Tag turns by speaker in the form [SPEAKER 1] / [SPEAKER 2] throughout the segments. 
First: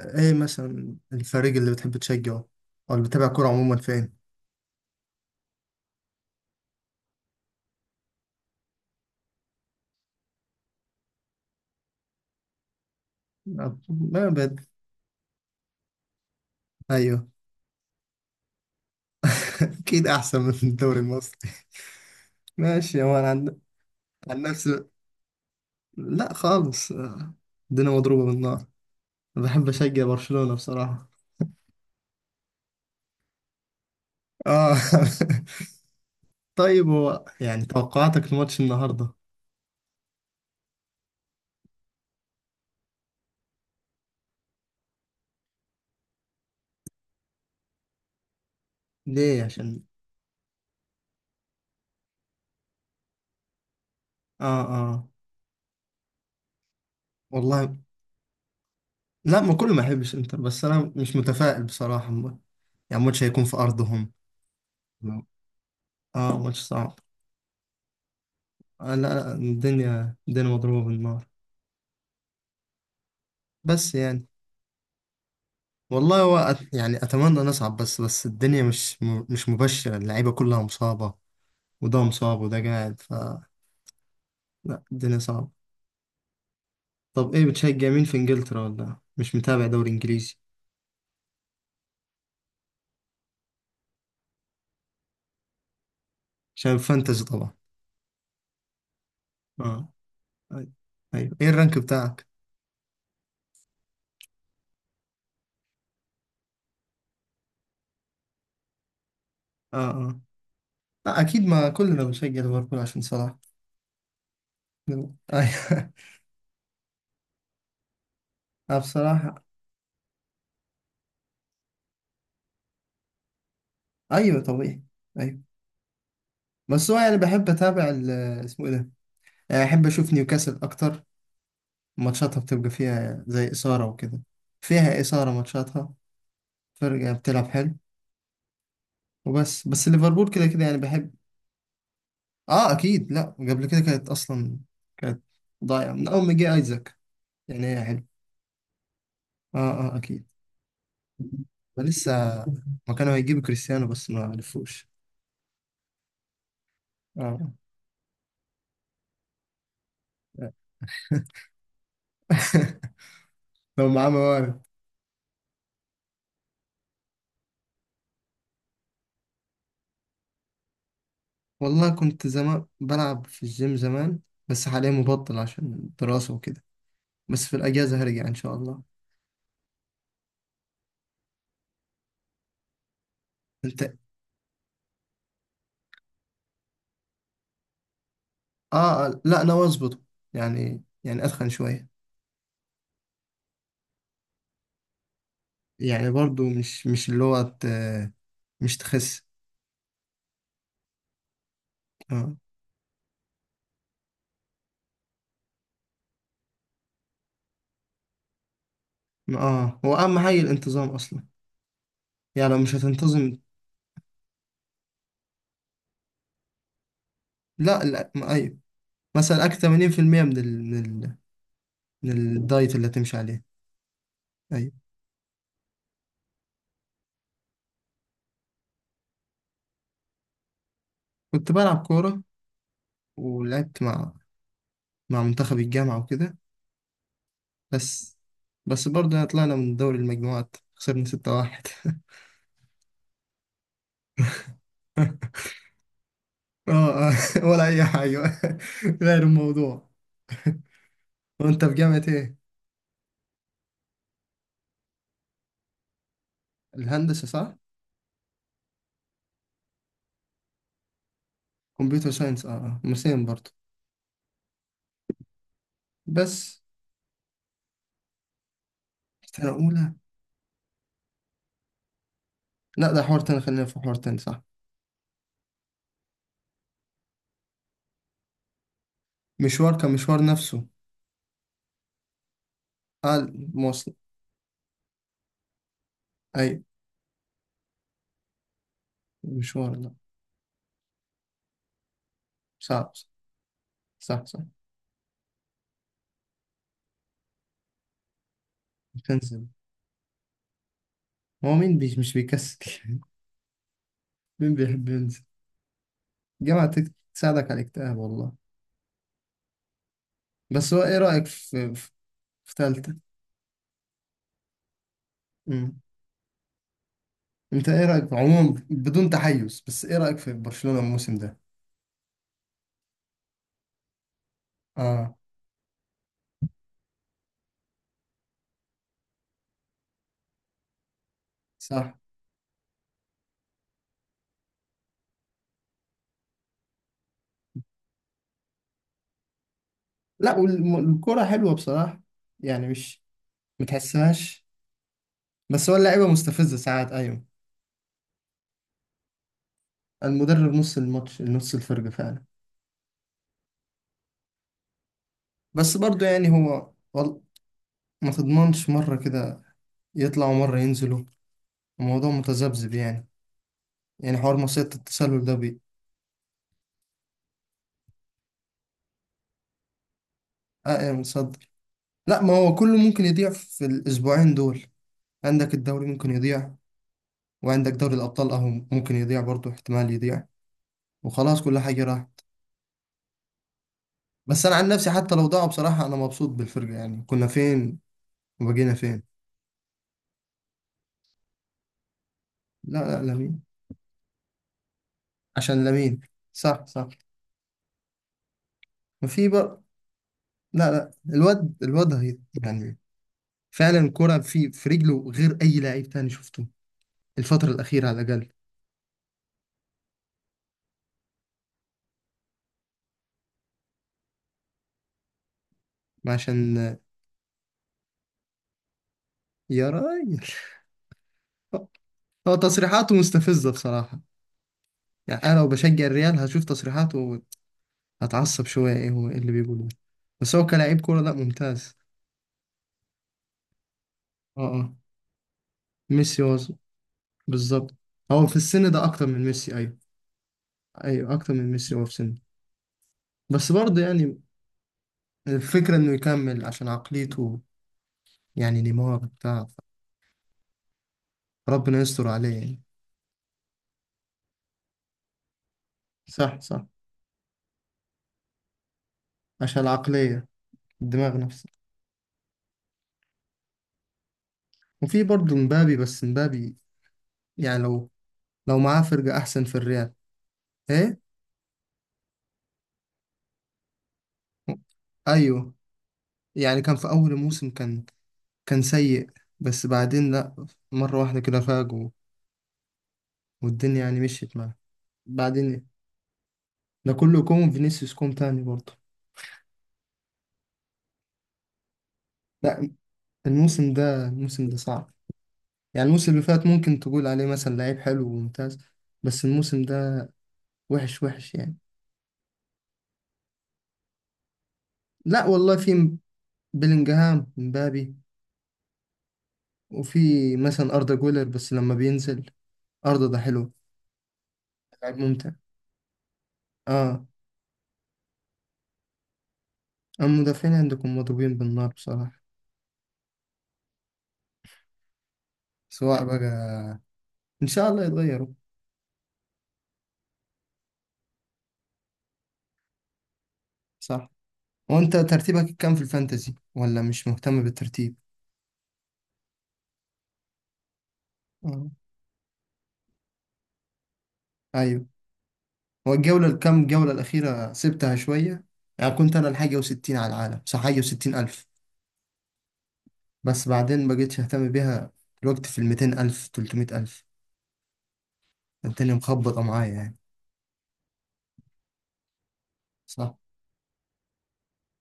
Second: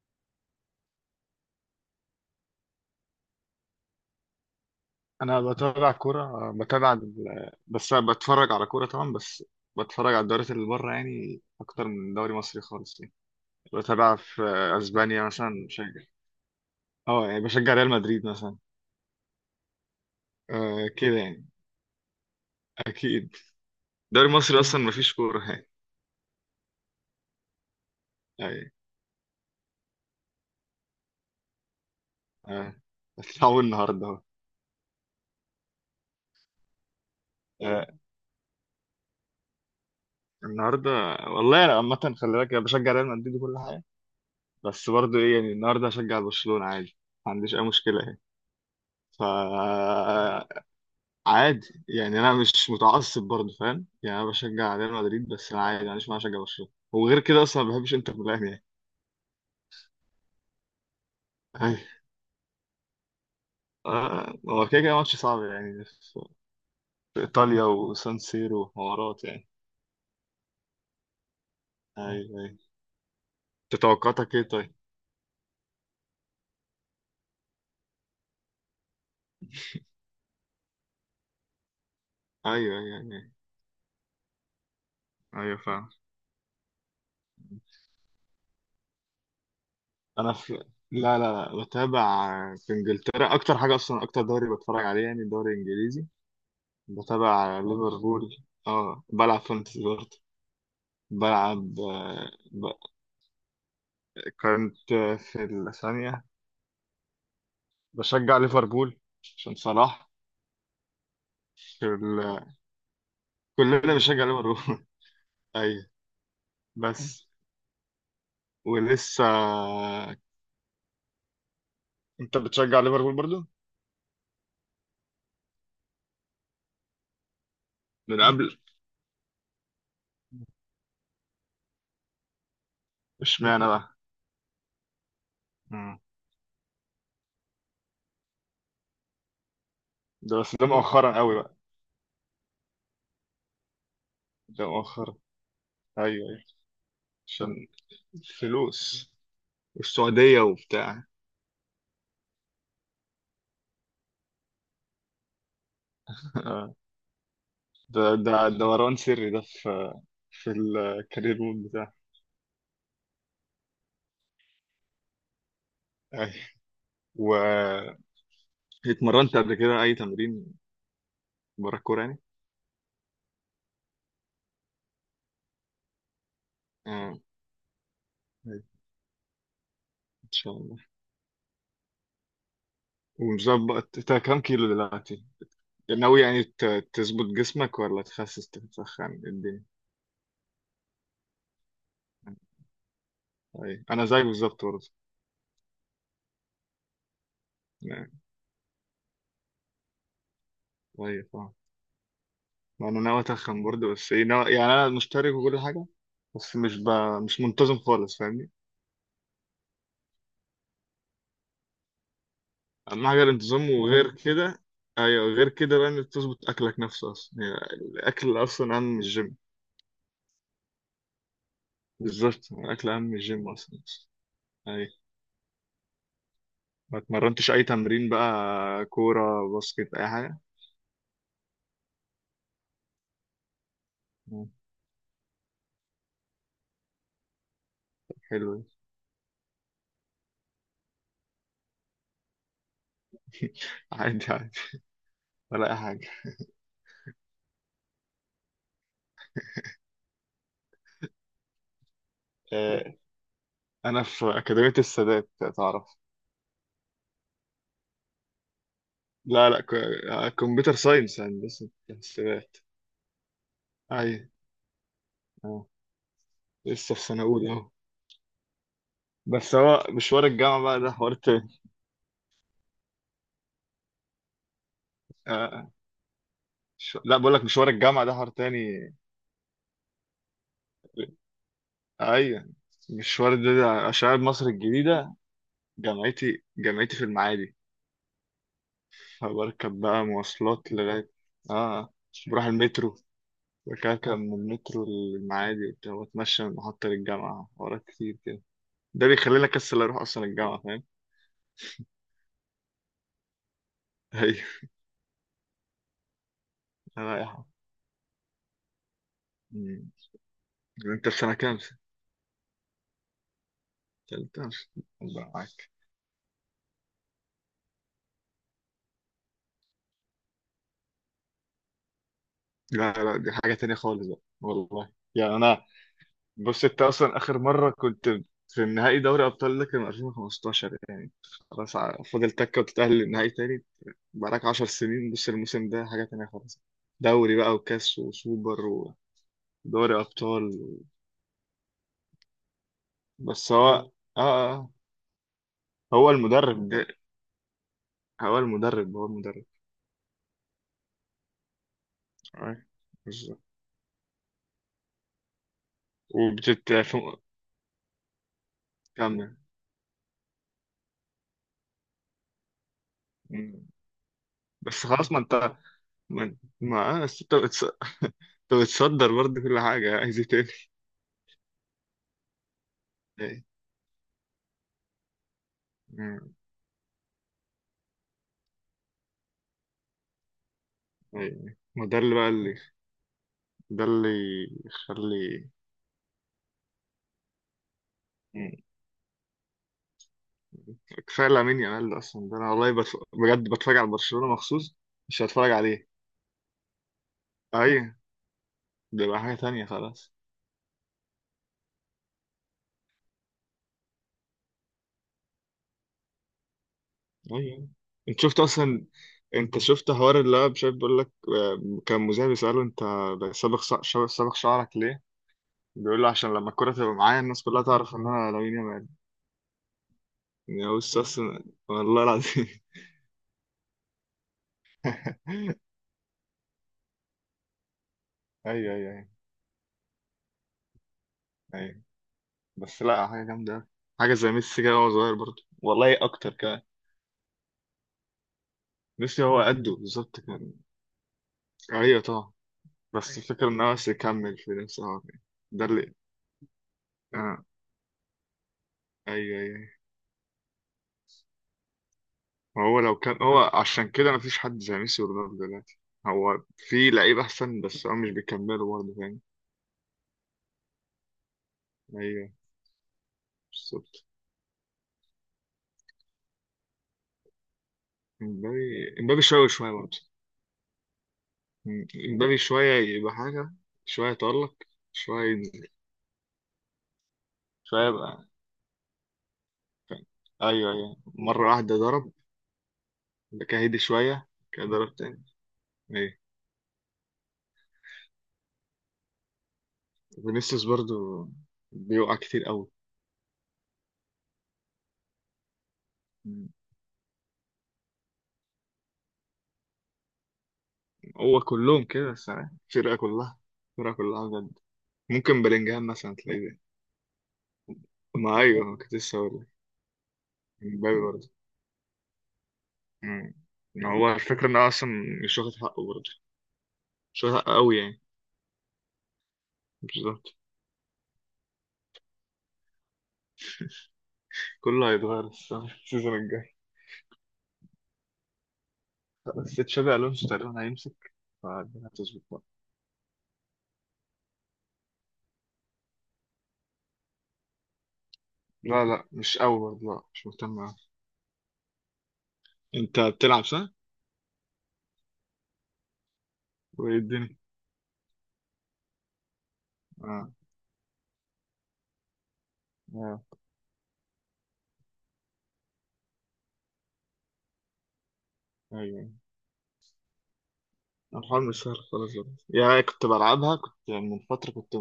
[SPEAKER 1] ايه مثلا الفريق اللي بتحب تشجعه او اللي بتابع كورة عموما فين؟
[SPEAKER 2] انا بتابع كوره بتابع بس أنا بتفرج على كوره طبعا بس بتفرج على الدوريات اللي بره، يعني اكتر من دوري مصري خالص يعني. بتابع
[SPEAKER 1] ما
[SPEAKER 2] في
[SPEAKER 1] بد.
[SPEAKER 2] اسبانيا مثلا، بشجع،
[SPEAKER 1] ايوه.
[SPEAKER 2] اه يعني بشجع ريال مدريد مثلا.
[SPEAKER 1] اكيد احسن من
[SPEAKER 2] آه
[SPEAKER 1] الدوري
[SPEAKER 2] كده يعني.
[SPEAKER 1] المصري. ماشي، هو انا
[SPEAKER 2] اكيد دوري
[SPEAKER 1] عن
[SPEAKER 2] مصري اصلا
[SPEAKER 1] نفسي.
[SPEAKER 2] مفيش كوره يعني.
[SPEAKER 1] لا خالص، الدنيا مضروبة بالنار.
[SPEAKER 2] يعني
[SPEAKER 1] بحب اشجع برشلونة بصراحة.
[SPEAKER 2] آه بس هو النهارده اهو.
[SPEAKER 1] اه. طيب، هو يعني
[SPEAKER 2] آه
[SPEAKER 1] توقعاتك لماتش النهاردة؟
[SPEAKER 2] النهارده، والله انا عامه خلي بالك أنا بشجع ريال مدريد وكل حاجه، بس برضه ايه يعني النهارده هشجع برشلونه عادي، ما عنديش اي مشكله يعني. ف
[SPEAKER 1] ليه؟ عشان
[SPEAKER 2] عادي يعني، انا مش متعصب برضه، فاهم يعني انا
[SPEAKER 1] اه
[SPEAKER 2] بشجع ريال
[SPEAKER 1] اه
[SPEAKER 2] مدريد بس انا عادي، معلش ما اشجع برشلونه، وغير كده اصلا ما
[SPEAKER 1] والله.
[SPEAKER 2] بحبش انتر ميلان يعني.
[SPEAKER 1] لا، ما كله ما يحبش انتر، بس انا مش متفائل
[SPEAKER 2] أيوة.
[SPEAKER 1] بصراحة يعني الماتش هيكون في ارضهم.
[SPEAKER 2] آه، هو كده كده ماتش صعب يعني، في
[SPEAKER 1] اه، ماتش صعب.
[SPEAKER 2] في ايطاليا وسان سيرو
[SPEAKER 1] آه،
[SPEAKER 2] وحوارات
[SPEAKER 1] لا،
[SPEAKER 2] يعني.
[SPEAKER 1] الدنيا مضروبة بالنار.
[SPEAKER 2] ايوه ايوه. انت
[SPEAKER 1] بس يعني،
[SPEAKER 2] توقعاتك ايه طيب؟
[SPEAKER 1] والله هو يعني أتمنى نصعد، بس الدنيا مش مبشرة، اللعيبة كلها مصابة، وده مصاب وده
[SPEAKER 2] ايوه ايوه
[SPEAKER 1] قاعد ف.
[SPEAKER 2] ايوه.
[SPEAKER 1] لا الدنيا
[SPEAKER 2] ايوه
[SPEAKER 1] صعبة.
[SPEAKER 2] فاهم.
[SPEAKER 1] طب إيه، بتشجع مين في إنجلترا، ولا مش متابع دوري
[SPEAKER 2] انا
[SPEAKER 1] إنجليزي؟
[SPEAKER 2] في لا لا لا بتابع في انجلترا، اكتر حاجه اصلا اكتر دوري بتفرج عليه يعني الدوري الانجليزي.
[SPEAKER 1] عشان فانتزي طبعا.
[SPEAKER 2] بتابع ليفربول. اه بلعب فانتسي
[SPEAKER 1] آه.
[SPEAKER 2] برضه.
[SPEAKER 1] أي- أيوه، إيه الرانك
[SPEAKER 2] بلعب
[SPEAKER 1] بتاعك؟
[SPEAKER 2] آه، كنت في الثانية. بشجع ليفربول عشان
[SPEAKER 1] آه
[SPEAKER 2] صلاح.
[SPEAKER 1] آه. لا أكيد، ما
[SPEAKER 2] في
[SPEAKER 1] كلنا بنشجع
[SPEAKER 2] ال...
[SPEAKER 1] ليفربول عشان صلاح.
[SPEAKER 2] كلنا بنشجع ليفربول. أيوة
[SPEAKER 1] أيوه.
[SPEAKER 2] بس
[SPEAKER 1] أنا
[SPEAKER 2] ولسه.
[SPEAKER 1] بصراحة،
[SPEAKER 2] أنت بتشجع ليفربول برضو
[SPEAKER 1] أيوه طبيعي، أيوه. بس هو يعني بحب أتابع
[SPEAKER 2] من قبل؟
[SPEAKER 1] اسمه إيه ده؟ يعني أحب أشوف نيوكاسل أكتر، ماتشاتها بتبقى فيها زي
[SPEAKER 2] اشمعنى
[SPEAKER 1] إثارة
[SPEAKER 2] بقى؟
[SPEAKER 1] وكده. فيها إثارة ماتشاتها،
[SPEAKER 2] مم.
[SPEAKER 1] فرقة بتلعب حلو. وبس، ليفربول
[SPEAKER 2] ده
[SPEAKER 1] كده
[SPEAKER 2] بس
[SPEAKER 1] كده
[SPEAKER 2] ده
[SPEAKER 1] يعني بحب.
[SPEAKER 2] مؤخرا قوي بقى.
[SPEAKER 1] آه أكيد، لأ قبل كده كانت أصلا
[SPEAKER 2] ده مؤخرا.
[SPEAKER 1] كانت ضايعة من أول
[SPEAKER 2] أيوة
[SPEAKER 1] ما
[SPEAKER 2] أيوة
[SPEAKER 1] جه أيزاك. يعني
[SPEAKER 2] عشان
[SPEAKER 1] هي حلو.
[SPEAKER 2] الفلوس
[SPEAKER 1] آه آه أكيد.
[SPEAKER 2] والسعودية وبتاع.
[SPEAKER 1] لسه، ما كانوا هيجيبوا كريستيانو بس ما عرفوش.
[SPEAKER 2] آه.
[SPEAKER 1] آه.
[SPEAKER 2] ده دوران سري ده، في في الكارير مود بتاعي.
[SPEAKER 1] لو معاه موارد.
[SPEAKER 2] أيوة. واتمرنت قبل كده أي تمرين برا
[SPEAKER 1] والله
[SPEAKER 2] الكورة يعني؟
[SPEAKER 1] كنت زمان بلعب في الجيم زمان، بس حاليا مبطل عشان الدراسة وكده.
[SPEAKER 2] آه.
[SPEAKER 1] بس في الأجازة هرجع إن شاء الله.
[SPEAKER 2] شاء الله.
[SPEAKER 1] انت.
[SPEAKER 2] ومظبط، انت كام كيلو دلوقتي؟ ناوي يعني تظبط جسمك ولا تخسس
[SPEAKER 1] اه،
[SPEAKER 2] تتخن
[SPEAKER 1] لا انا
[SPEAKER 2] الدنيا؟
[SPEAKER 1] واظبط، يعني اتخن شويه.
[SPEAKER 2] طيب انا زيك بالظبط برضه
[SPEAKER 1] يعني برضو مش اللي هو
[SPEAKER 2] يعني.
[SPEAKER 1] مش تخس.
[SPEAKER 2] طيب اه
[SPEAKER 1] اه
[SPEAKER 2] ما انا ناوي اتخن برضه، بس ايه ناوي يعني، انا مشترك وكل حاجه بس مش منتظم خالص فاهمني؟
[SPEAKER 1] اه، هو اهم حاجه الانتظام اصلا، يعني لو مش
[SPEAKER 2] اهم حاجه
[SPEAKER 1] هتنتظم.
[SPEAKER 2] الانتظام، وغير كده ايوه غير كده بقى انك تظبط اكلك نفسه، اصلا يعني
[SPEAKER 1] لا لا،
[SPEAKER 2] الاكل
[SPEAKER 1] ايوه،
[SPEAKER 2] اصلا اهم من الجيم.
[SPEAKER 1] مثلا اكل 80% من ال... من
[SPEAKER 2] بالظبط،
[SPEAKER 1] الدايت اللي
[SPEAKER 2] الاكل اهم من
[SPEAKER 1] هتمشي عليه.
[SPEAKER 2] الجيم اصلا.
[SPEAKER 1] ايوه.
[SPEAKER 2] ايوه، ما اتمرنتش اي تمرين بقى، كوره باسكت اي حاجه؟
[SPEAKER 1] كنت بلعب كوره، ولعبت مع منتخب الجامعه وكده. بس،
[SPEAKER 2] حلو.
[SPEAKER 1] برضه يعني طلعنا من دوري المجموعات، خسرنا 6-1.
[SPEAKER 2] عادي عادي، ولا أي حاجة.
[SPEAKER 1] اه. آه، ولا اي حاجه. غير الموضوع، وانت في جامعه ايه؟
[SPEAKER 2] آه، أنا في أكاديمية السادات، تعرف؟
[SPEAKER 1] الهندسة صح؟
[SPEAKER 2] لا لا آه، كمبيوتر ساينس، هندسة
[SPEAKER 1] كمبيوتر ساينس،
[SPEAKER 2] حسابات.
[SPEAKER 1] مسين برضه.
[SPEAKER 2] أيوة. أه.
[SPEAKER 1] بس
[SPEAKER 2] لسه في سنة أولى أهو،
[SPEAKER 1] سنة
[SPEAKER 2] بس هو
[SPEAKER 1] أولى.
[SPEAKER 2] مشوار الجامعة بقى ده حوار تاني.
[SPEAKER 1] لا ده حوار تاني، خلينا في حوار تاني، صح.
[SPEAKER 2] آه. لا بقول لك مشوار الجامعة ده حوار تاني.
[SPEAKER 1] مشوار كمشوار نفسه.
[SPEAKER 2] أيوة
[SPEAKER 1] اه،
[SPEAKER 2] المشوار ده، ده
[SPEAKER 1] مواصلة.
[SPEAKER 2] عشان أنا مصر الجديدة، جامعتي
[SPEAKER 1] أي
[SPEAKER 2] جامعتي في المعادي،
[SPEAKER 1] مشوار،
[SPEAKER 2] فبركب
[SPEAKER 1] لا
[SPEAKER 2] بقى مواصلات لغاية، اه بروح
[SPEAKER 1] صعب.
[SPEAKER 2] المترو، بكعكع
[SPEAKER 1] صح
[SPEAKER 2] من
[SPEAKER 1] صح.
[SPEAKER 2] المترو للمعادي وبتاع، واتمشى من محطة للجامعة ورا كتير كده. ده بيخليني
[SPEAKER 1] تنزل،
[SPEAKER 2] اكسل اروح اصلا الجامعة، فاهم؟
[SPEAKER 1] هو مين بي مش بيكسل.
[SPEAKER 2] ايوه
[SPEAKER 1] مين بيحب ينزل؟ الجامعة
[SPEAKER 2] انا رايحة.
[SPEAKER 1] تساعدك على الاكتئاب والله.
[SPEAKER 2] أمم.
[SPEAKER 1] بس هو ايه
[SPEAKER 2] انت في
[SPEAKER 1] رأيك
[SPEAKER 2] سنة كام سنة؟
[SPEAKER 1] في تالتة؟
[SPEAKER 2] تالتة. الله معاك.
[SPEAKER 1] مم. انت ايه رأيك عموما، بدون تحيز، بس ايه رأيك في برشلونة الموسم ده؟
[SPEAKER 2] لا لا دي حاجة تانية خالص بقى، والله
[SPEAKER 1] اه
[SPEAKER 2] يعني انا بص انت اصلا اخر مرة كنت في النهائي دوري ابطال، ده كان 2015 يعني، خلاص
[SPEAKER 1] صح.
[SPEAKER 2] فاضل تكة وتتأهل للنهائي تاني. بقالك 10 سنين. بص الموسم ده حاجة تانية خالص، دوري بقى وكاس وسوبر ودوري
[SPEAKER 1] لا
[SPEAKER 2] ابطال.
[SPEAKER 1] والكرة حلوة بصراحة، يعني مش
[SPEAKER 2] بس هو اه
[SPEAKER 1] متحسهاش.
[SPEAKER 2] آه، آه.
[SPEAKER 1] بس هو اللعيبة
[SPEAKER 2] هو
[SPEAKER 1] مستفزة
[SPEAKER 2] المدرب ده،
[SPEAKER 1] ساعات، أيوة.
[SPEAKER 2] هو المدرب،
[SPEAKER 1] المدرب نص الماتش، نص الفرق فعلا.
[SPEAKER 2] آه، بالظبط.
[SPEAKER 1] بس برضو يعني
[SPEAKER 2] وبتت
[SPEAKER 1] هو ما تضمنش مرة
[SPEAKER 2] كمل.
[SPEAKER 1] كده، يطلعوا مرة ينزلوا، الموضوع متذبذب يعني.
[SPEAKER 2] مم.
[SPEAKER 1] يعني حوار مصيدة
[SPEAKER 2] بس خلاص ما
[SPEAKER 1] التسلل ده
[SPEAKER 2] انت ما آه، بس انت بتصدر برضه كل حاجة، عايز ايه تاني؟
[SPEAKER 1] آه متصدر. لا، ما هو كله ممكن يضيع
[SPEAKER 2] ايه
[SPEAKER 1] في الأسبوعين دول، عندك الدوري ممكن
[SPEAKER 2] مم،
[SPEAKER 1] يضيع، وعندك دوري الأبطال أهو ممكن يضيع، برضو احتمال يضيع وخلاص
[SPEAKER 2] ايه.
[SPEAKER 1] كل حاجة
[SPEAKER 2] ما ده
[SPEAKER 1] راح.
[SPEAKER 2] اللي بقى اللي، ده اللي
[SPEAKER 1] بس أنا عن نفسي، حتى
[SPEAKER 2] يخلي.
[SPEAKER 1] لو ضاعوا بصراحة أنا مبسوط بالفرقة، يعني كنا فين
[SPEAKER 2] مم.
[SPEAKER 1] وبقينا فين.
[SPEAKER 2] كفاية لامين يامال ده اصلا، ده انا والله
[SPEAKER 1] لا لا، لمين.
[SPEAKER 2] بجد بتفرج على برشلونة مخصوص، مش هتفرج
[SPEAKER 1] عشان
[SPEAKER 2] عليه؟
[SPEAKER 1] لامين. صح صح.
[SPEAKER 2] ايوه، ده بقى
[SPEAKER 1] وفي
[SPEAKER 2] حاجة
[SPEAKER 1] بقى.
[SPEAKER 2] تانية خلاص.
[SPEAKER 1] لا لا، الواد يعني فعلا كرة في رجله غير اي لعيب تاني شفته الفترة
[SPEAKER 2] ايوه.
[SPEAKER 1] الأخيرة على
[SPEAKER 2] انت
[SPEAKER 1] الأقل.
[SPEAKER 2] شفت اصلا، انت شفت حوار اللي هو مش عارف، بيقول لك آه، كان مذيع بيسأله انت صابغ صابغ شعرك ليه؟ بيقول له عشان لما
[SPEAKER 1] عشان،
[SPEAKER 2] الكرة تبقى معايا الناس كلها تعرف ان انا لامين يامال.
[SPEAKER 1] يا راجل،
[SPEAKER 2] يا بص اصلا والله
[SPEAKER 1] هو
[SPEAKER 2] العظيم.
[SPEAKER 1] تصريحاته مستفزة بصراحة. يعني أنا لو بشجع الريال، هشوف تصريحاته هتعصب شوية،
[SPEAKER 2] ايوه
[SPEAKER 1] إيه
[SPEAKER 2] ايوه ايوه.
[SPEAKER 1] هو إيه اللي بيقوله ده. بس هو كلاعب كورة لا، ممتاز.
[SPEAKER 2] ايوه بس لا حاجة جامدة أوي. حاجة زي
[SPEAKER 1] اه
[SPEAKER 2] ميسي كده
[SPEAKER 1] اه.
[SPEAKER 2] وهو صغير، برضه والله
[SPEAKER 1] ميسي
[SPEAKER 2] اكتر
[SPEAKER 1] هو
[SPEAKER 2] كمان.
[SPEAKER 1] بالظبط، هو في السن ده أكتر
[SPEAKER 2] ميسي
[SPEAKER 1] من
[SPEAKER 2] هو
[SPEAKER 1] ميسي،
[SPEAKER 2] قده
[SPEAKER 1] أيوه.
[SPEAKER 2] بالظبط كان.
[SPEAKER 1] أيوه أكتر من ميسي هو في
[SPEAKER 2] ايوه
[SPEAKER 1] سنه.
[SPEAKER 2] طبعا. بس الفكرة
[SPEAKER 1] بس
[SPEAKER 2] ان هو
[SPEAKER 1] برضه
[SPEAKER 2] بس
[SPEAKER 1] يعني،
[SPEAKER 2] يكمل في نفسه هو. كده. ده
[SPEAKER 1] الفكرة إنه
[SPEAKER 2] اللي
[SPEAKER 1] يكمل عشان عقليته.
[SPEAKER 2] آه.
[SPEAKER 1] يعني نيمار
[SPEAKER 2] ايوه
[SPEAKER 1] بتاع،
[SPEAKER 2] ايوه.
[SPEAKER 1] ربنا يستر عليه يعني.
[SPEAKER 2] هو لو كان هو، عشان كده مفيش حد زي ميسي ورونالدو دلوقتي، هو
[SPEAKER 1] صح صح،
[SPEAKER 2] في لعيب احسن بس هو مش بيكملوا برضه فاهم.
[SPEAKER 1] عشان العقلية، الدماغ نفسه.
[SPEAKER 2] ايوه بالظبط.
[SPEAKER 1] وفي برضه مبابي، بس مبابي يعني، لو معاه
[SPEAKER 2] امبابي
[SPEAKER 1] فرقة
[SPEAKER 2] امبابي
[SPEAKER 1] أحسن
[SPEAKER 2] شويه
[SPEAKER 1] في
[SPEAKER 2] شويه
[SPEAKER 1] الريال،
[SPEAKER 2] برضه.
[SPEAKER 1] إيه؟
[SPEAKER 2] أمم، امبابي شويه يبقى حاجه، شويه يتألق، شويه
[SPEAKER 1] أيوه،
[SPEAKER 2] ينزل،
[SPEAKER 1] يعني كان في أول الموسم، كان
[SPEAKER 2] شويه يبقى
[SPEAKER 1] كان سيء، بس
[SPEAKER 2] فاهم.
[SPEAKER 1] بعدين لأ،
[SPEAKER 2] ايوه ايوه
[SPEAKER 1] مرة واحدة كده
[SPEAKER 2] مره
[SPEAKER 1] فاق،
[SPEAKER 2] واحده ضرب، كده
[SPEAKER 1] والدنيا
[SPEAKER 2] هدي
[SPEAKER 1] يعني
[SPEAKER 2] شويه
[SPEAKER 1] مشيت معاه
[SPEAKER 2] كده ضرب تاني.
[SPEAKER 1] بعدين.
[SPEAKER 2] ايوه.
[SPEAKER 1] ده كله كوم، فينيسيوس كوم تاني برضه.
[SPEAKER 2] فينيسيوس برضه بيوقع كتير قوي.
[SPEAKER 1] لأ الموسم ده، الموسم ده صعب. يعني الموسم اللي فات
[SPEAKER 2] أمم،
[SPEAKER 1] ممكن تقول عليه مثلا لعيب حلو وممتاز، بس الموسم ده وحش وحش
[SPEAKER 2] هو
[SPEAKER 1] يعني.
[SPEAKER 2] كلهم كده الصراحه، الفرقه كلها، بجد.
[SPEAKER 1] لا
[SPEAKER 2] ممكن
[SPEAKER 1] والله،
[SPEAKER 2] بلينجهام
[SPEAKER 1] في
[SPEAKER 2] مثلا تلاقيه،
[SPEAKER 1] بلينجهام، مبابي،
[SPEAKER 2] ما ايوه كنت لسه هقول لك.
[SPEAKER 1] وفي مثلا أردا
[SPEAKER 2] مبابي
[SPEAKER 1] جولر
[SPEAKER 2] برضه.
[SPEAKER 1] بس لما بينزل، أردا ده
[SPEAKER 2] مم.
[SPEAKER 1] حلو،
[SPEAKER 2] ما هو الفكرة ان هو اصلا
[SPEAKER 1] لعيب ممتع.
[SPEAKER 2] مش واخد حقه برضه،
[SPEAKER 1] اه.
[SPEAKER 2] مش واخد حقه قوي يعني.
[SPEAKER 1] أما
[SPEAKER 2] بالظبط.
[SPEAKER 1] المدافعين عندكم مضروبين بالنار بصراحة.
[SPEAKER 2] كله هيتغير الصراحة في
[SPEAKER 1] سواء
[SPEAKER 2] السيزون
[SPEAKER 1] بقى،
[SPEAKER 2] الجاي،
[SPEAKER 1] إن شاء الله يتغيروا.
[SPEAKER 2] بس تشابي الونسو تقريبا هيمسك، فالدنيا هتظبط بقى.
[SPEAKER 1] صح. وأنت ترتيبك كام في الفانتزي، ولا مش مهتم بالترتيب؟
[SPEAKER 2] لا لا مش قوي برضه، لا مش مهتم أوي.
[SPEAKER 1] آه.
[SPEAKER 2] انت بتلعب صح؟
[SPEAKER 1] أيوه، هو الجولة الكام جولة
[SPEAKER 2] وايه الدنيا؟
[SPEAKER 1] الأخيرة سبتها شوية. يعني كنت أنا الحاجة وستين على
[SPEAKER 2] اه
[SPEAKER 1] العالم، صح، حاجة وستين ألف،
[SPEAKER 2] اه.
[SPEAKER 1] بس بعدين بقيتش أهتم بيها. الوقت في الميتين ألف، تلتمية ألف،
[SPEAKER 2] ايوه
[SPEAKER 1] الدنيا
[SPEAKER 2] أيوة.
[SPEAKER 1] مخبطة معايا يعني.
[SPEAKER 2] الحوار مش سهل خالص برضه. يا كنت
[SPEAKER 1] صح،
[SPEAKER 2] بلعبها كنت يعني من فترة، كنت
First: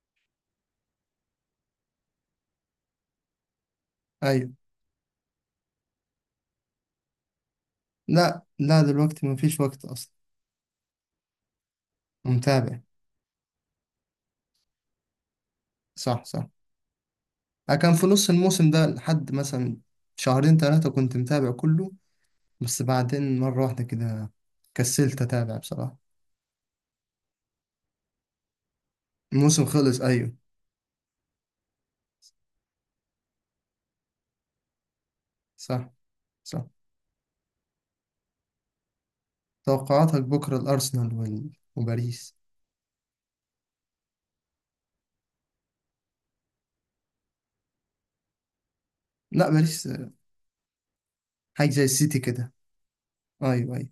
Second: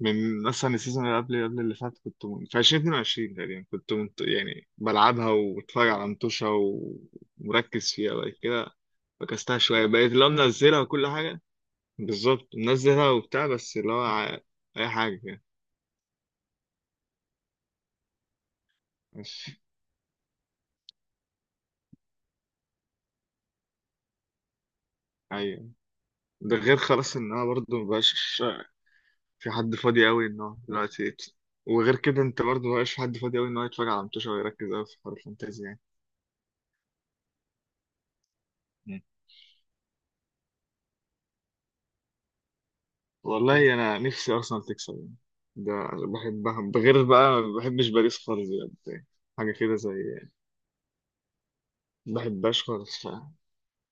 [SPEAKER 2] من مثلا السيزون اللي قبل قبل اللي فات، كنت في 2022 تقريبا،
[SPEAKER 1] ايوه.
[SPEAKER 2] يعني بلعبها وبتفرج على متوشة ومركز فيها بعد
[SPEAKER 1] لا
[SPEAKER 2] كده.
[SPEAKER 1] لا، دلوقتي
[SPEAKER 2] فكستها
[SPEAKER 1] مفيش وقت
[SPEAKER 2] شوية،
[SPEAKER 1] اصلا،
[SPEAKER 2] بقيت اللي هو منزلها وكل حاجة، بالظبط
[SPEAKER 1] متابع.
[SPEAKER 2] منزلها وبتاع بس اللي هو أي حاجة كده.
[SPEAKER 1] صح صح. أنا كان في نص الموسم ده لحد
[SPEAKER 2] بس
[SPEAKER 1] مثلا شهرين ثلاثة كنت متابع كله، بس بعدين مرة واحدة كده كسلت اتابع
[SPEAKER 2] أيوة،
[SPEAKER 1] بصراحة.
[SPEAKER 2] ده غير خلاص إن أنا برضه مبقاش في
[SPEAKER 1] الموسم
[SPEAKER 2] حد
[SPEAKER 1] خلص
[SPEAKER 2] فاضي أوي
[SPEAKER 1] ايوه.
[SPEAKER 2] إن هو دلوقتي وغير كده أنت برضه مبقاش في حد فاضي أوي إن هو يتفرج على متوشة ويركز أوي في حوار الفانتازيا
[SPEAKER 1] صح صح.
[SPEAKER 2] يعني.
[SPEAKER 1] توقعاتك بكرة الارسنال وباريس؟
[SPEAKER 2] والله انا نفسي ارسنال تكسب يعني، ده بحبها بغير بقى، ما بحبش باريس خالص بجد يعني.
[SPEAKER 1] لا
[SPEAKER 2] حاجه كده
[SPEAKER 1] باريس
[SPEAKER 2] زي،
[SPEAKER 1] آه، حاجة زي السيتي
[SPEAKER 2] ما
[SPEAKER 1] كده.
[SPEAKER 2] بحبهاش خالص
[SPEAKER 1] ايوه ايوه،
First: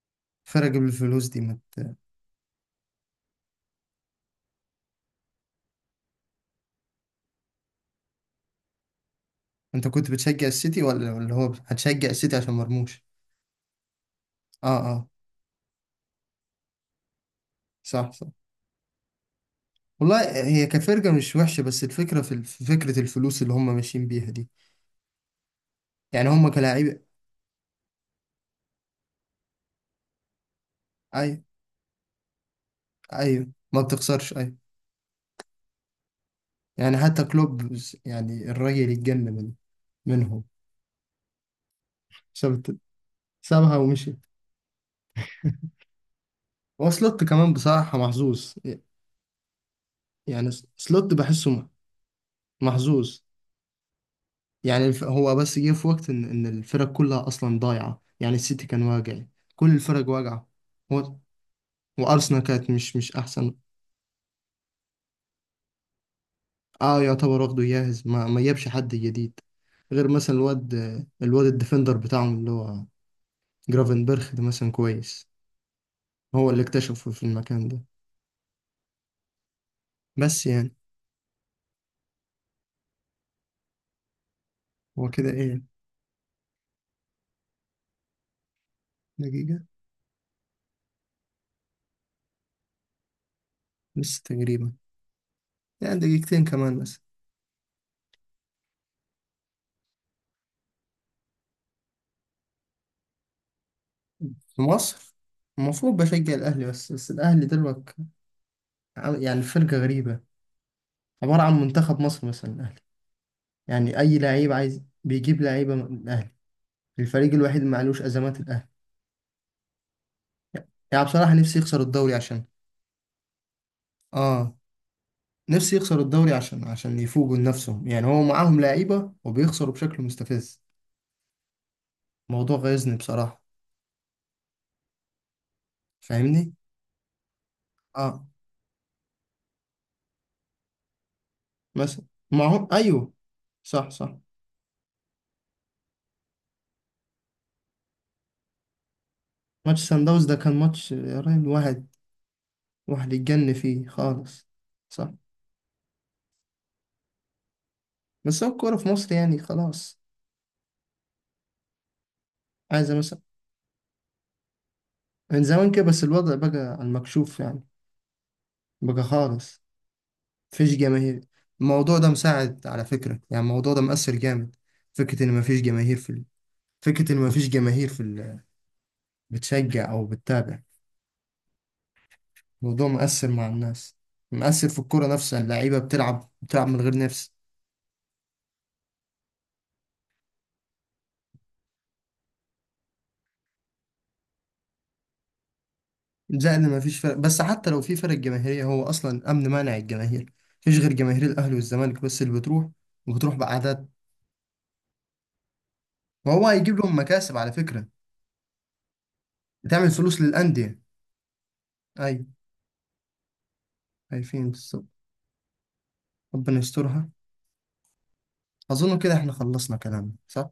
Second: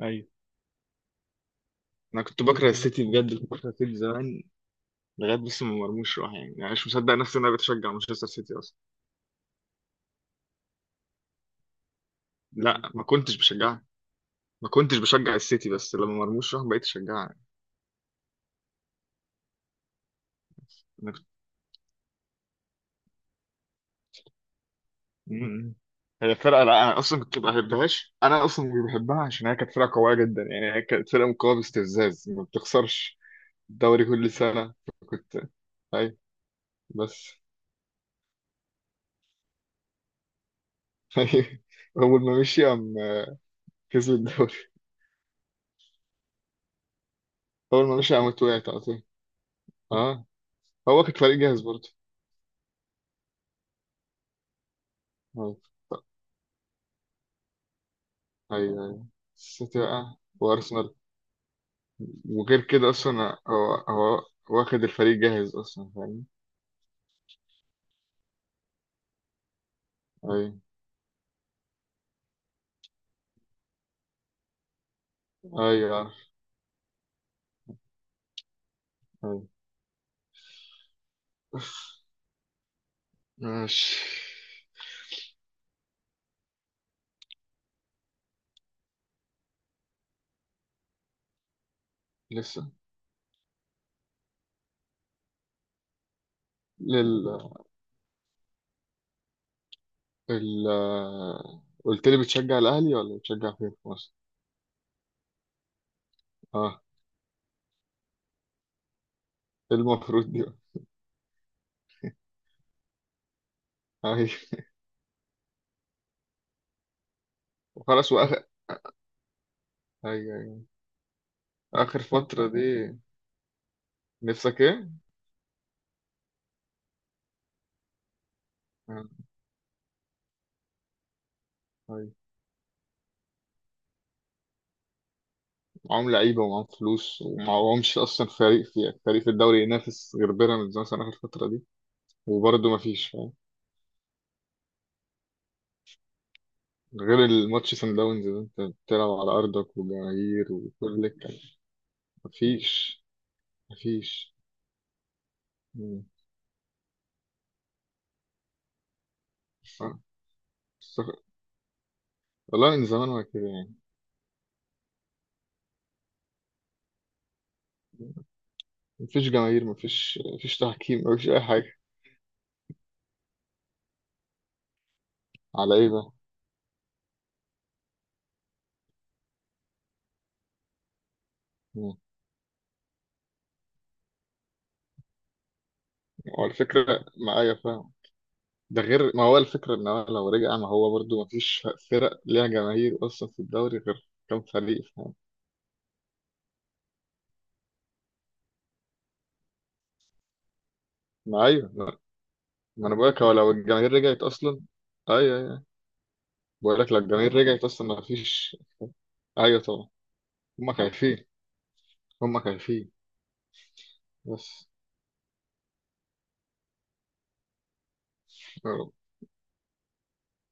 [SPEAKER 2] ايوه.
[SPEAKER 1] فرق بالفلوس دي
[SPEAKER 2] انا كنت بكره السيتي بجد، كنت بكره السيتي زمان لغايه، بس ما مرموش راح يعني، يعني مش مصدق نفسي ان انا بتشجع مانشستر سيتي اصلا.
[SPEAKER 1] انت كنت بتشجع السيتي، ولا هو هتشجع السيتي عشان
[SPEAKER 2] لا ما
[SPEAKER 1] مرموش؟
[SPEAKER 2] كنتش بشجعها،
[SPEAKER 1] اه
[SPEAKER 2] ما كنتش
[SPEAKER 1] اه،
[SPEAKER 2] بشجع السيتي، بس لما مرموش راح بقيت اشجعها يعني.
[SPEAKER 1] صح صح. والله هي كفرقة
[SPEAKER 2] انا كنت...
[SPEAKER 1] مش وحشة، بس الفكرة في فكرة الفلوس اللي هم ماشيين بيها دي.
[SPEAKER 2] م- م.
[SPEAKER 1] يعني
[SPEAKER 2] هي
[SPEAKER 1] هم
[SPEAKER 2] الفرقه، لا
[SPEAKER 1] كلاعب.
[SPEAKER 2] انا اصلا كنت ما بحبهاش، انا اصلا مش بحبها عشان هي كانت فرقه قويه جدا يعني، هي كانت فرقه
[SPEAKER 1] أي،
[SPEAKER 2] مقاومه باستفزاز ما بتخسرش
[SPEAKER 1] أيوة. ما
[SPEAKER 2] دوري كل
[SPEAKER 1] بتخسرش، أيوة.
[SPEAKER 2] سنة. كنت أي
[SPEAKER 1] يعني حتى
[SPEAKER 2] بس
[SPEAKER 1] كلوب، يعني الراجل اتجنن منهم.
[SPEAKER 2] أي. أول ما مشي
[SPEAKER 1] سابت
[SPEAKER 2] قام
[SPEAKER 1] سابها
[SPEAKER 2] كسب
[SPEAKER 1] ومشي.
[SPEAKER 2] الدوري،
[SPEAKER 1] هو سلوت كمان
[SPEAKER 2] أول ما
[SPEAKER 1] بصراحة
[SPEAKER 2] مشي قام
[SPEAKER 1] محظوظ.
[SPEAKER 2] وقعت على طول. أه،
[SPEAKER 1] يعني
[SPEAKER 2] هو كان
[SPEAKER 1] سلوت
[SPEAKER 2] فريق
[SPEAKER 1] بحسه
[SPEAKER 2] جاهز برضه.
[SPEAKER 1] محظوظ. يعني هو
[SPEAKER 2] أه.
[SPEAKER 1] بس جه في وقت إن الفرق كلها أصلا ضايعة، يعني السيتي كان
[SPEAKER 2] أيوه أيوه
[SPEAKER 1] واجع، كل
[SPEAKER 2] السيتي
[SPEAKER 1] الفرق
[SPEAKER 2] بقى
[SPEAKER 1] واجعة.
[SPEAKER 2] وأرسنال.
[SPEAKER 1] هو، وأرسنال
[SPEAKER 2] وغير
[SPEAKER 1] كانت
[SPEAKER 2] كده
[SPEAKER 1] مش
[SPEAKER 2] أصلا
[SPEAKER 1] أحسن.
[SPEAKER 2] هو واخد الفريق جاهز أصلا فاهم.
[SPEAKER 1] اه، يعتبر واخده جاهز، ما جابش حد جديد غير مثلا
[SPEAKER 2] أيوه
[SPEAKER 1] الواد، الديفندر بتاعهم اللي هو جرافنبرخ ده مثلا كويس،
[SPEAKER 2] أيوه عارف.
[SPEAKER 1] هو اللي اكتشفه في المكان ده.
[SPEAKER 2] أيوه
[SPEAKER 1] بس يعني،
[SPEAKER 2] ماشي.
[SPEAKER 1] هو كده ايه، دقيقة
[SPEAKER 2] لسه.
[SPEAKER 1] لسه تقريبا، يعني دقيقتين كمان مثلا.
[SPEAKER 2] لل ال قلت لي بتشجع الأهلي ولا بتشجع فين في مصر؟
[SPEAKER 1] في مصر، المفروض بشجع الأهلي،
[SPEAKER 2] أه.
[SPEAKER 1] بس الأهلي دلوقتي يعني فرقة
[SPEAKER 2] إيه
[SPEAKER 1] غريبة،
[SPEAKER 2] المفروض دي بقى؟
[SPEAKER 1] عبارة عن منتخب مصر مثلا الأهلي. يعني أي
[SPEAKER 2] أيوه
[SPEAKER 1] لعيب عايز بيجيب لعيبة من الأهلي، الفريق الوحيد اللي معلوش
[SPEAKER 2] وخلاص
[SPEAKER 1] أزمات
[SPEAKER 2] وآخر.
[SPEAKER 1] الأهلي.
[SPEAKER 2] ايوه ايوه
[SPEAKER 1] يعني بصراحة نفسي يخسر
[SPEAKER 2] اخر
[SPEAKER 1] الدوري عشان،
[SPEAKER 2] فترة دي.
[SPEAKER 1] اه،
[SPEAKER 2] نفسك ايه؟
[SPEAKER 1] نفسي يخسر الدوري عشان يفوقوا لنفسهم. يعني هو معاهم
[SPEAKER 2] آه،
[SPEAKER 1] لعيبة وبيخسروا بشكل مستفز،
[SPEAKER 2] أيوة.
[SPEAKER 1] موضوع غيظني بصراحة.
[SPEAKER 2] معاهم لعيبة
[SPEAKER 1] فاهمني،
[SPEAKER 2] ومعاهم فلوس، ومعاهمش
[SPEAKER 1] اه،
[SPEAKER 2] اصلا فريق، في فريق في الدوري ينافس غير بيراميدز مثلا اخر فترة دي.
[SPEAKER 1] مثلا معهم،
[SPEAKER 2] وبرضه مفيش
[SPEAKER 1] ايوه.
[SPEAKER 2] فاهم
[SPEAKER 1] صح صح.
[SPEAKER 2] غير الماتش سان داونز ده، انت بتلعب على ارضك
[SPEAKER 1] ماتش سان داونز ده
[SPEAKER 2] وجماهير
[SPEAKER 1] كان ماتش
[SPEAKER 2] وكل
[SPEAKER 1] يا
[SPEAKER 2] الكلام.
[SPEAKER 1] راجل،
[SPEAKER 2] مفيش
[SPEAKER 1] واحد يتجن فيه
[SPEAKER 2] مفيش
[SPEAKER 1] خالص. صح.
[SPEAKER 2] مم.
[SPEAKER 1] بس هو الكورة في مصر يعني
[SPEAKER 2] آه.
[SPEAKER 1] خلاص.
[SPEAKER 2] استغ- والله من
[SPEAKER 1] عايزة
[SPEAKER 2] زمان
[SPEAKER 1] مثلا،
[SPEAKER 2] ما كده يعني.
[SPEAKER 1] من زمان كده، بس الوضع بقى على المكشوف يعني، بقى
[SPEAKER 2] مفيش
[SPEAKER 1] خالص،
[SPEAKER 2] جماهير، مفيش مفيش
[SPEAKER 1] مفيش
[SPEAKER 2] تحكيم،
[SPEAKER 1] جماهير.
[SPEAKER 2] مفيش اي حاجة.
[SPEAKER 1] الموضوع ده مساعد على فكرة، يعني الموضوع ده مؤثر جامد، فكرة إن مفيش
[SPEAKER 2] على ايه
[SPEAKER 1] جماهير في
[SPEAKER 2] ده؟
[SPEAKER 1] ال... فكرة إن مفيش جماهير في ال... بتشجع او بتتابع.
[SPEAKER 2] مم.
[SPEAKER 1] الموضوع مؤثر مع الناس، مؤثر في الكرة نفسها، اللعيبة
[SPEAKER 2] وعلى
[SPEAKER 1] بتلعب من غير
[SPEAKER 2] فكرة
[SPEAKER 1] نفس.
[SPEAKER 2] معايا فاهم، ده غير ما هو الفكرة ان هو لو رجع ما هو برضو ما فيش فرق ليها جماهير اصلا في الدوري غير كام فريق فاهم.
[SPEAKER 1] زائد ان مفيش فرق، بس حتى لو في فرق جماهيرية هو اصلا امن مانع الجماهير. مفيش غير جماهير
[SPEAKER 2] ما
[SPEAKER 1] الاهلي
[SPEAKER 2] ايوه ما
[SPEAKER 1] والزمالك بس اللي بتروح،
[SPEAKER 2] ما انا بقولك هو
[SPEAKER 1] وبتروح
[SPEAKER 2] لو
[SPEAKER 1] باعداد،
[SPEAKER 2] الجماهير رجعت اصلا، ايوه ايوه،
[SPEAKER 1] وهو هيجيب
[SPEAKER 2] بقولك
[SPEAKER 1] لهم
[SPEAKER 2] لو الجماهير
[SPEAKER 1] مكاسب على
[SPEAKER 2] رجعت
[SPEAKER 1] فكرة،
[SPEAKER 2] اصلا ما فيش. ايوه طبعا.
[SPEAKER 1] بتعمل فلوس
[SPEAKER 2] هما
[SPEAKER 1] للاندية.
[SPEAKER 2] خايفين،
[SPEAKER 1] ايوه،
[SPEAKER 2] هما خايفين
[SPEAKER 1] عارفين
[SPEAKER 2] بس
[SPEAKER 1] بالظبط. ربنا يسترها.
[SPEAKER 2] يا رب.
[SPEAKER 1] اظن كده احنا خلصنا كلامنا، صح؟